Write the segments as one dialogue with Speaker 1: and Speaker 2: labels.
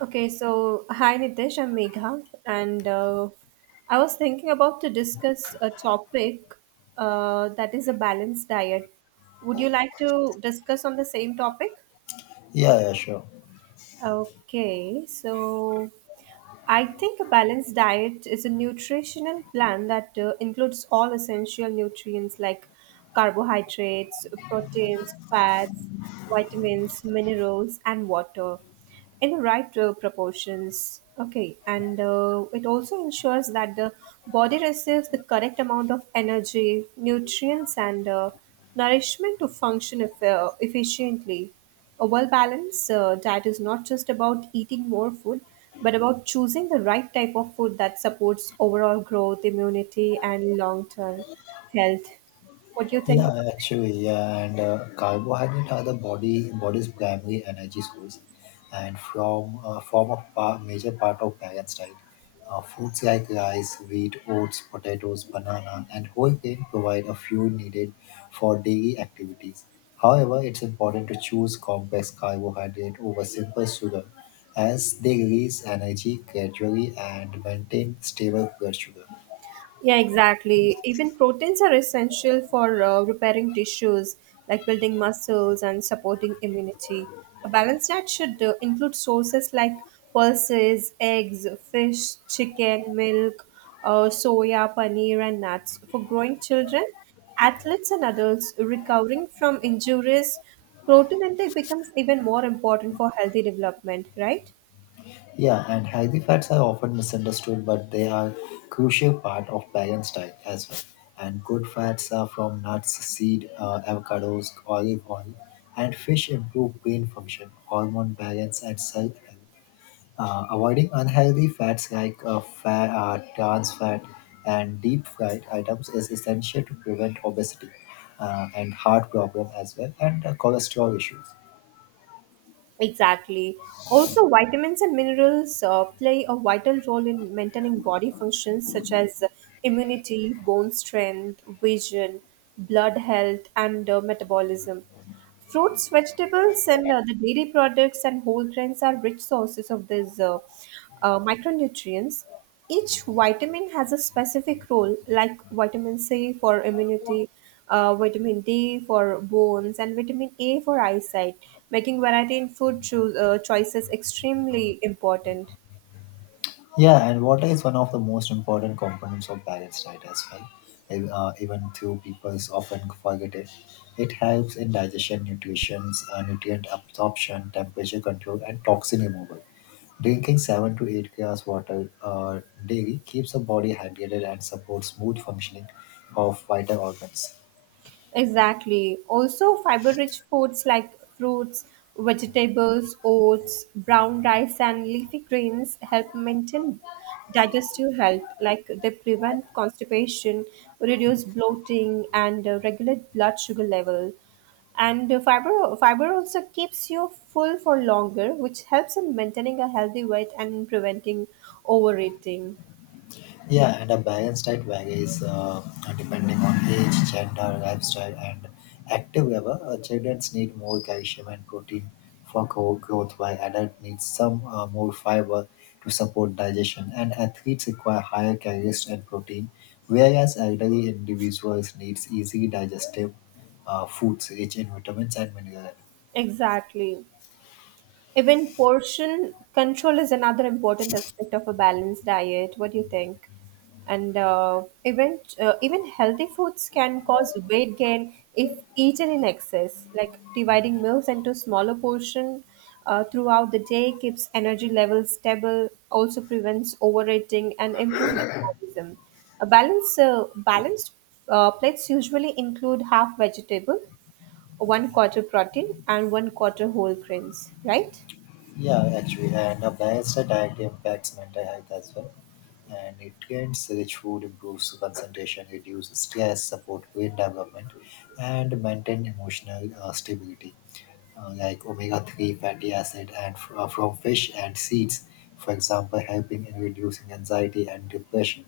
Speaker 1: Okay, so hi Nitesh, I'm Megha, and I was thinking about to discuss a topic that is a balanced diet. Would you like to discuss on the same topic?
Speaker 2: Yeah, yeah, sure.
Speaker 1: Okay, so I think a balanced diet is a nutritional plan that includes all essential nutrients like carbohydrates, proteins, fats, vitamins, minerals, and water in the right proportions. Okay, and it also ensures that the body receives the correct amount of energy, nutrients, and nourishment to function efficiently. A well balanced diet is not just about eating more food, but about choosing the right type of food that supports overall growth, immunity, and long term health. What do you think?
Speaker 2: Yeah, actually, yeah, and Carbohydrate are the body's primary energy source, and from form of major part of balanced diet. Foods like rice, wheat, oats, potatoes, banana, and whole grain provide a fuel needed for daily activities. However, it's important to choose complex carbohydrate over simple sugar, as they release energy gradually and maintain stable blood sugar.
Speaker 1: Yeah, exactly. Even proteins are essential for repairing tissues, like building muscles and supporting immunity. A balanced diet should include sources like pulses, eggs, fish, chicken, milk, soya, paneer, and nuts. For growing children, athletes, and adults recovering from injuries, protein intake becomes even more important for healthy development, right?
Speaker 2: Yeah, and healthy fats are often misunderstood, but they are crucial part of balanced diet as well. And good fats are from nuts, seed, avocados, olive oil, and fish improve brain function, hormone balance, and cell health. Avoiding unhealthy fats like trans fat and deep fried items is essential to prevent obesity and heart problem as well and cholesterol issues.
Speaker 1: Exactly. Also, vitamins and minerals play a vital role in maintaining body functions such as immunity, bone strength, vision, blood health, and metabolism. Fruits, vegetables, and the dairy products and whole grains are rich sources of these micronutrients. Each vitamin has a specific role, like vitamin C for immunity, vitamin D for bones, and vitamin A for eyesight, making variety in food choices extremely important.
Speaker 2: Yeah, and water is one of the most important components of balanced diet as well. Even though people often forget it, it helps in digestion, nutrient absorption, temperature control, and toxin removal. Drinking seven to eight glasses water daily keeps the body hydrated and supports smooth functioning of vital organs.
Speaker 1: Exactly. Also, fiber rich foods like fruits, vegetables, oats, brown rice, and leafy greens help maintain digestive health, like they prevent constipation, reduce bloating, and regulate blood sugar level. And fiber also keeps you full for longer, which helps in maintaining a healthy weight and in preventing overeating.
Speaker 2: Yeah, and a balanced diet varies depending on age, gender, lifestyle, and active level. Children need more calcium and protein for growth, while adult needs some more fiber to support digestion. And athletes require higher calories and protein, whereas elderly individuals needs easily digestive foods rich in vitamins and minerals.
Speaker 1: Exactly. Even portion control is another important aspect of a balanced diet. What do you think? And even healthy foods can cause weight gain if eaten in excess. Like dividing meals into smaller portion throughout the day keeps energy levels stable. Also prevents overeating and improves metabolism. A balanced plates usually include half vegetable, one quarter protein, and one quarter whole grains. Right?
Speaker 2: And a balanced diet impacts mental health as well. And nutrients rich food improves concentration, reduces stress, support brain development, and maintain emotional stability, like omega-3 fatty acid and from fish and seeds, for example, helping in reducing anxiety and depression,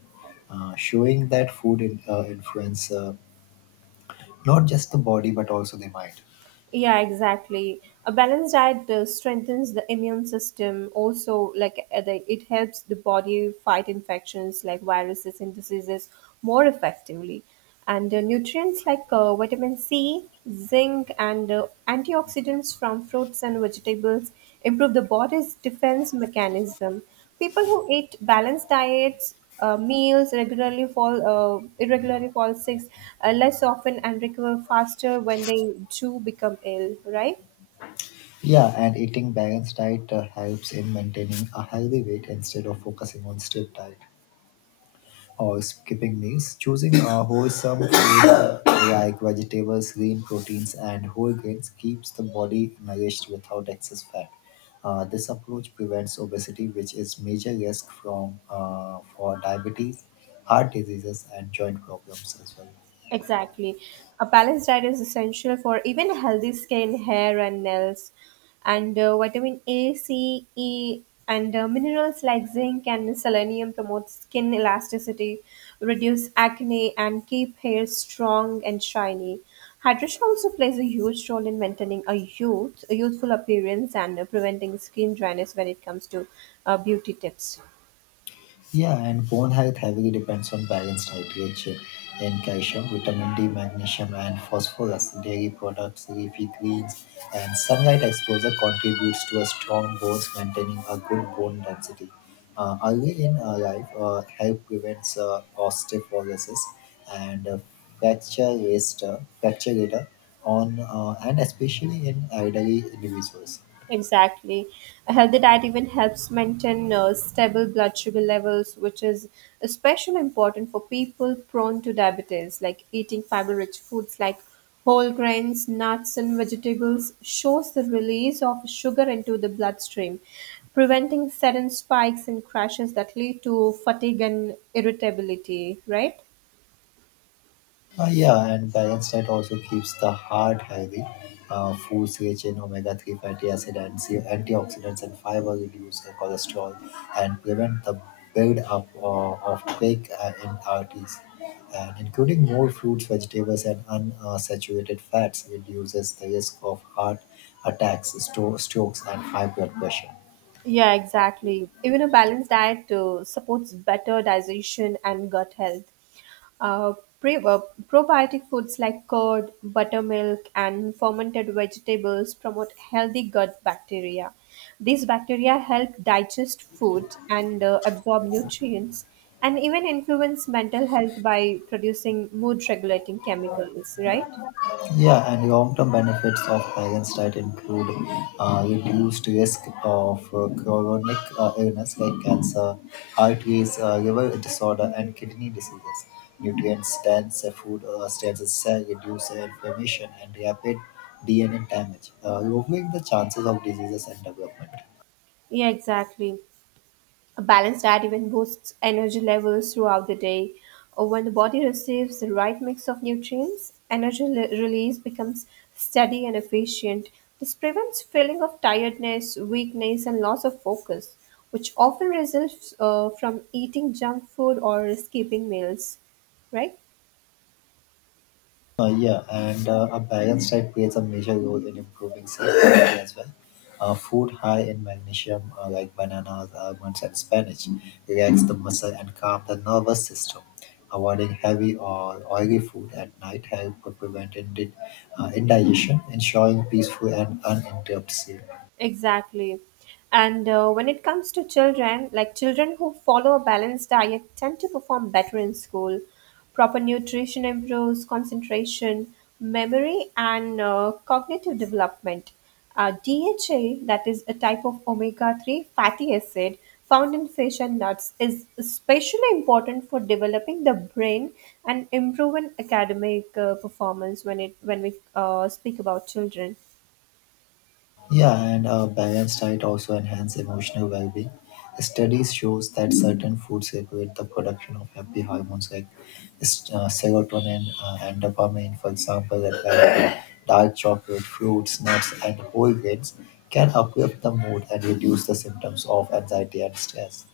Speaker 2: showing that food influence not just the body but also the mind.
Speaker 1: Yeah, exactly. A balanced diet strengthens the immune system. Also, like it helps the body fight infections like viruses and diseases more effectively. And nutrients like vitamin C, zinc, and antioxidants from fruits and vegetables improve the body's defense mechanism. People who eat balanced diets meals regularly fall irregularly fall sick less often and recover faster when they do become ill, right?
Speaker 2: Yeah, and eating balanced diet helps in maintaining a healthy weight instead of focusing on strict diet or skipping meals. Choosing a wholesome food like vegetables, green proteins, and whole grains keeps the body nourished without excess fat. This approach prevents obesity, which is major risk from for diabetes, heart diseases, and joint problems as well.
Speaker 1: Exactly. A balanced diet is essential for even healthy skin, hair, and nails. And vitamin A, C, E, and minerals like zinc and selenium promote skin elasticity, reduce acne, and keep hair strong and shiny. Hydration also plays a huge role in maintaining a a youthful appearance, and preventing skin dryness when it comes to beauty tips.
Speaker 2: Yeah, and bone health heavily depends on balanced diet, rich in calcium, vitamin D, magnesium, and phosphorus. Dairy products, leafy greens, and sunlight exposure contributes to a strong bones, maintaining a good bone density. Early in life, help prevents osteoporosis and fracture later on, and especially in elderly individuals.
Speaker 1: Exactly. A healthy diet even helps maintain stable blood sugar levels, which is especially important for people prone to diabetes. Like eating fiber rich foods like whole grains, nuts, and vegetables shows the release of sugar into the bloodstream, preventing sudden spikes and crashes that lead to fatigue and irritability, right?
Speaker 2: Yeah, and balanced diet also keeps the heart healthy. Foods rich in omega-3 fatty acid and antioxidants and fiber reduce the cholesterol and prevent the build-up of plaque in arteries. And including more fruits, vegetables, and unsaturated fats reduces the risk of heart attacks, strokes, and high blood pressure.
Speaker 1: Yeah, exactly. Even a balanced diet supports better digestion and gut health. Uh, pre- uh, Probiotic foods like curd, buttermilk, and fermented vegetables promote healthy gut bacteria. These bacteria help digest food and absorb nutrients and even influence mental health by producing mood regulating chemicals, right?
Speaker 2: Yeah, and long-term benefits of balanced diet include reduced risk of chronic illness like cancer, heart disease, liver disorder, and kidney diseases. Nutrient-dense food stains reduce inflammation and rapid DNA damage, lowering the chances of diseases and development.
Speaker 1: Yeah, exactly. A balanced diet even boosts energy levels throughout the day. When the body receives the right mix of nutrients, release becomes steady and efficient. This prevents feeling of tiredness, weakness, and loss of focus, which often results from eating junk food or skipping meals, right?
Speaker 2: Yeah, and a balanced diet plays a major role in improving self-esteem as well. Food high in magnesium, like bananas, almonds, and spinach, relax the muscle and calm the nervous system. Avoiding heavy or oily food at night help prevent indigestion, ensuring peaceful and uninterrupted sleep.
Speaker 1: Exactly. And when it comes to children, like children who follow a balanced diet tend to perform better in school. Proper nutrition improves concentration, memory, and cognitive development. DHA, that is a type of omega 3 fatty acid found in fish and nuts, is especially important for developing the brain and improving academic performance when we speak about children.
Speaker 2: Yeah, and a balanced diet also enhance emotional well-being. Studies shows that certain foods regulate the production of happy hormones like serotonin and dopamine. For example, that like dark chocolate, fruits, nuts, and whole grains can uplift the mood and reduce the symptoms of anxiety and stress.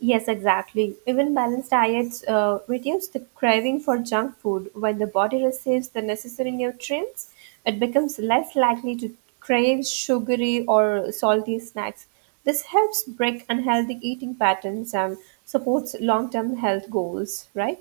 Speaker 1: Yes, exactly. Even balanced diets reduce the craving for junk food. When the body receives the necessary nutrients, it becomes less likely to crave sugary or salty snacks. This helps break unhealthy eating patterns and supports long term health goals, right?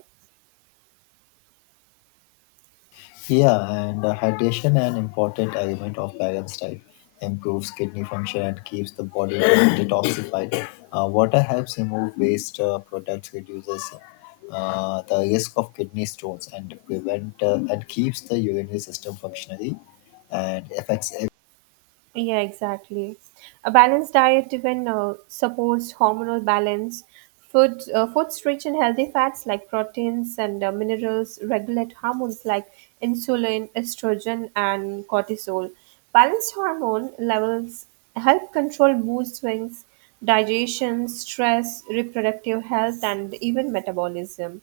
Speaker 2: Yeah, and Hydration an important element of balanced diet improves kidney function and keeps the body from detoxified. Water helps remove waste products, reduces the risk of kidney stones, and prevent and keeps the urinary system functionally, and affects.
Speaker 1: Yeah, exactly. A balanced diet even supports hormonal balance. Foods rich in healthy fats like proteins and minerals regulate hormones like insulin, estrogen, and cortisol. Balanced hormone levels help control mood swings, digestion, stress, reproductive health, and even metabolism.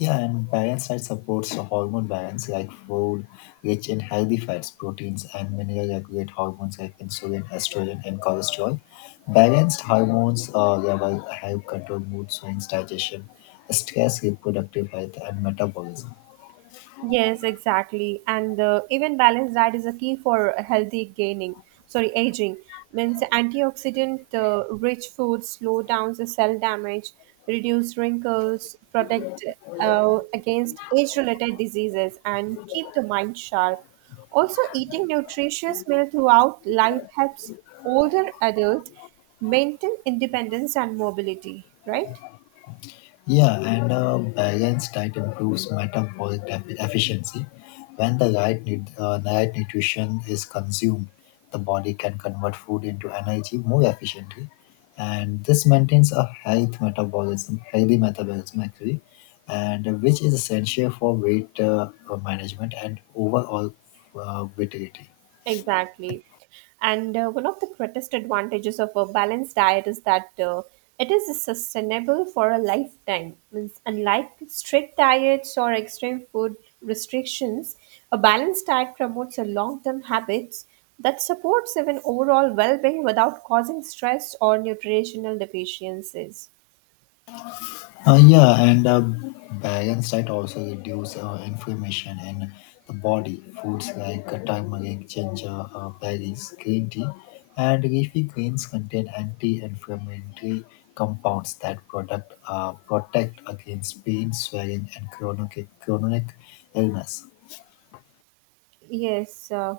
Speaker 2: Yeah, and balanced diet supports the hormone balance like food rich in healthy fats, proteins, and mineral regulate hormones like insulin, estrogen, and cholesterol. Balanced hormones level help control mood swings, digestion, stress, reproductive health, and metabolism.
Speaker 1: Yes, exactly. And the even balanced diet is a key for healthy gaining, sorry, aging. Means antioxidant rich foods slow down the cell damage, reduce wrinkles, protect against age related diseases, and keep the mind sharp. Also, eating nutritious meal throughout life helps older adults maintain independence and mobility, right?
Speaker 2: Yeah, and a balanced diet improves metabolic efficiency. When the right nutrition is consumed, the body can convert food into energy more efficiently, and this maintains a healthy metabolism actually, and which is essential for weight management and overall vitality.
Speaker 1: Exactly. And one of the greatest advantages of a balanced diet is that it is sustainable for a lifetime. Means unlike strict diets or extreme food restrictions, a balanced diet promotes a long-term habits that supports even overall well-being without causing stress or nutritional deficiencies.
Speaker 2: Yeah, and a balanced diet also reduce inflammation in the body. Foods like turmeric, ginger, berries, green tea, and leafy greens contain anti-inflammatory compounds that protect against pain, swelling, and chronic illness.
Speaker 1: Yes,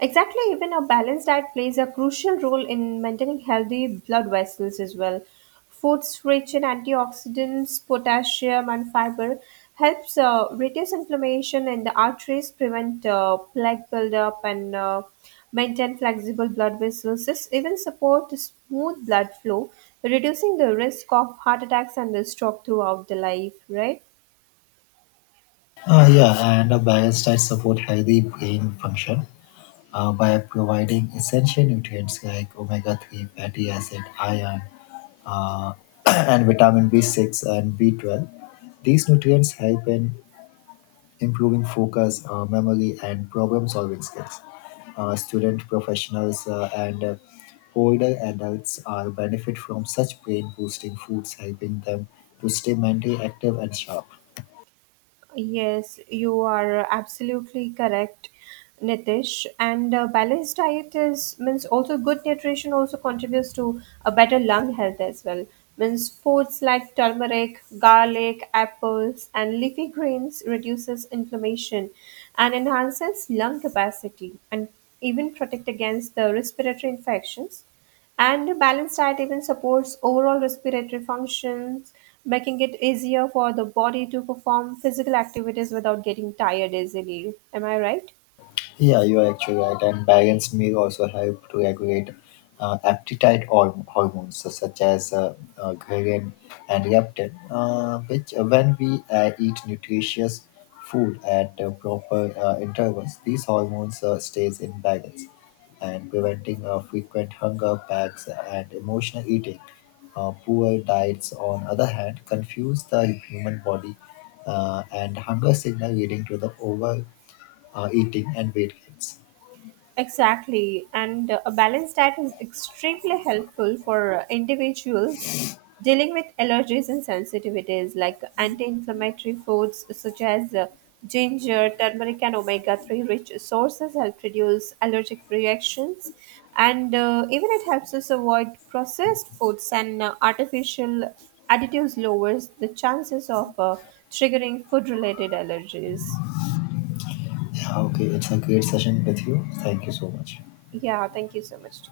Speaker 1: exactly. Even a balanced diet plays a crucial role in maintaining healthy blood vessels as well. Foods rich in antioxidants, potassium, and fiber helps reduce inflammation in the arteries, prevent plaque buildup, and maintain flexible blood vessels. This even support smooth blood flow, reducing the risk of heart attacks and the stroke throughout the life. Right?
Speaker 2: Yeah, and a balanced diet support healthy brain function by providing essential nutrients like omega-3 fatty acid, iron, uh, and vitamin B6 and B12. These nutrients help in improving focus, memory, and problem solving skills. Student professionals and older adults are benefit from such brain boosting foods, helping them to stay mentally active and sharp.
Speaker 1: Yes, you are absolutely correct, Nitish. And a balanced diet is means also good nutrition also contributes to a better lung health as well. Means foods like turmeric, garlic, apples, and leafy greens reduces inflammation and enhances lung capacity and even protect against the respiratory infections. And a balanced diet even supports overall respiratory functions, making it easier for the body to perform physical activities without getting tired easily. Am I right?
Speaker 2: Yeah, you are actually right. And balanced meal also help to regulate appetite hormones so such as ghrelin and leptin, which when we eat nutritious food at proper intervals, these hormones stays in balance and preventing frequent hunger packs and emotional eating. Poor diets, on other hand, confuse the human body and hunger signal leading to the over eating and weight gains.
Speaker 1: Exactly, and a balanced diet is extremely helpful for individuals dealing with allergies and sensitivities, like anti-inflammatory foods such as ginger, turmeric, and omega-3 rich sources help reduce allergic reactions, and even it helps us avoid processed foods and artificial additives lowers the chances of triggering food-related allergies.
Speaker 2: Yeah, okay. It's a great session with you. Thank you so much.
Speaker 1: Yeah, thank you so much.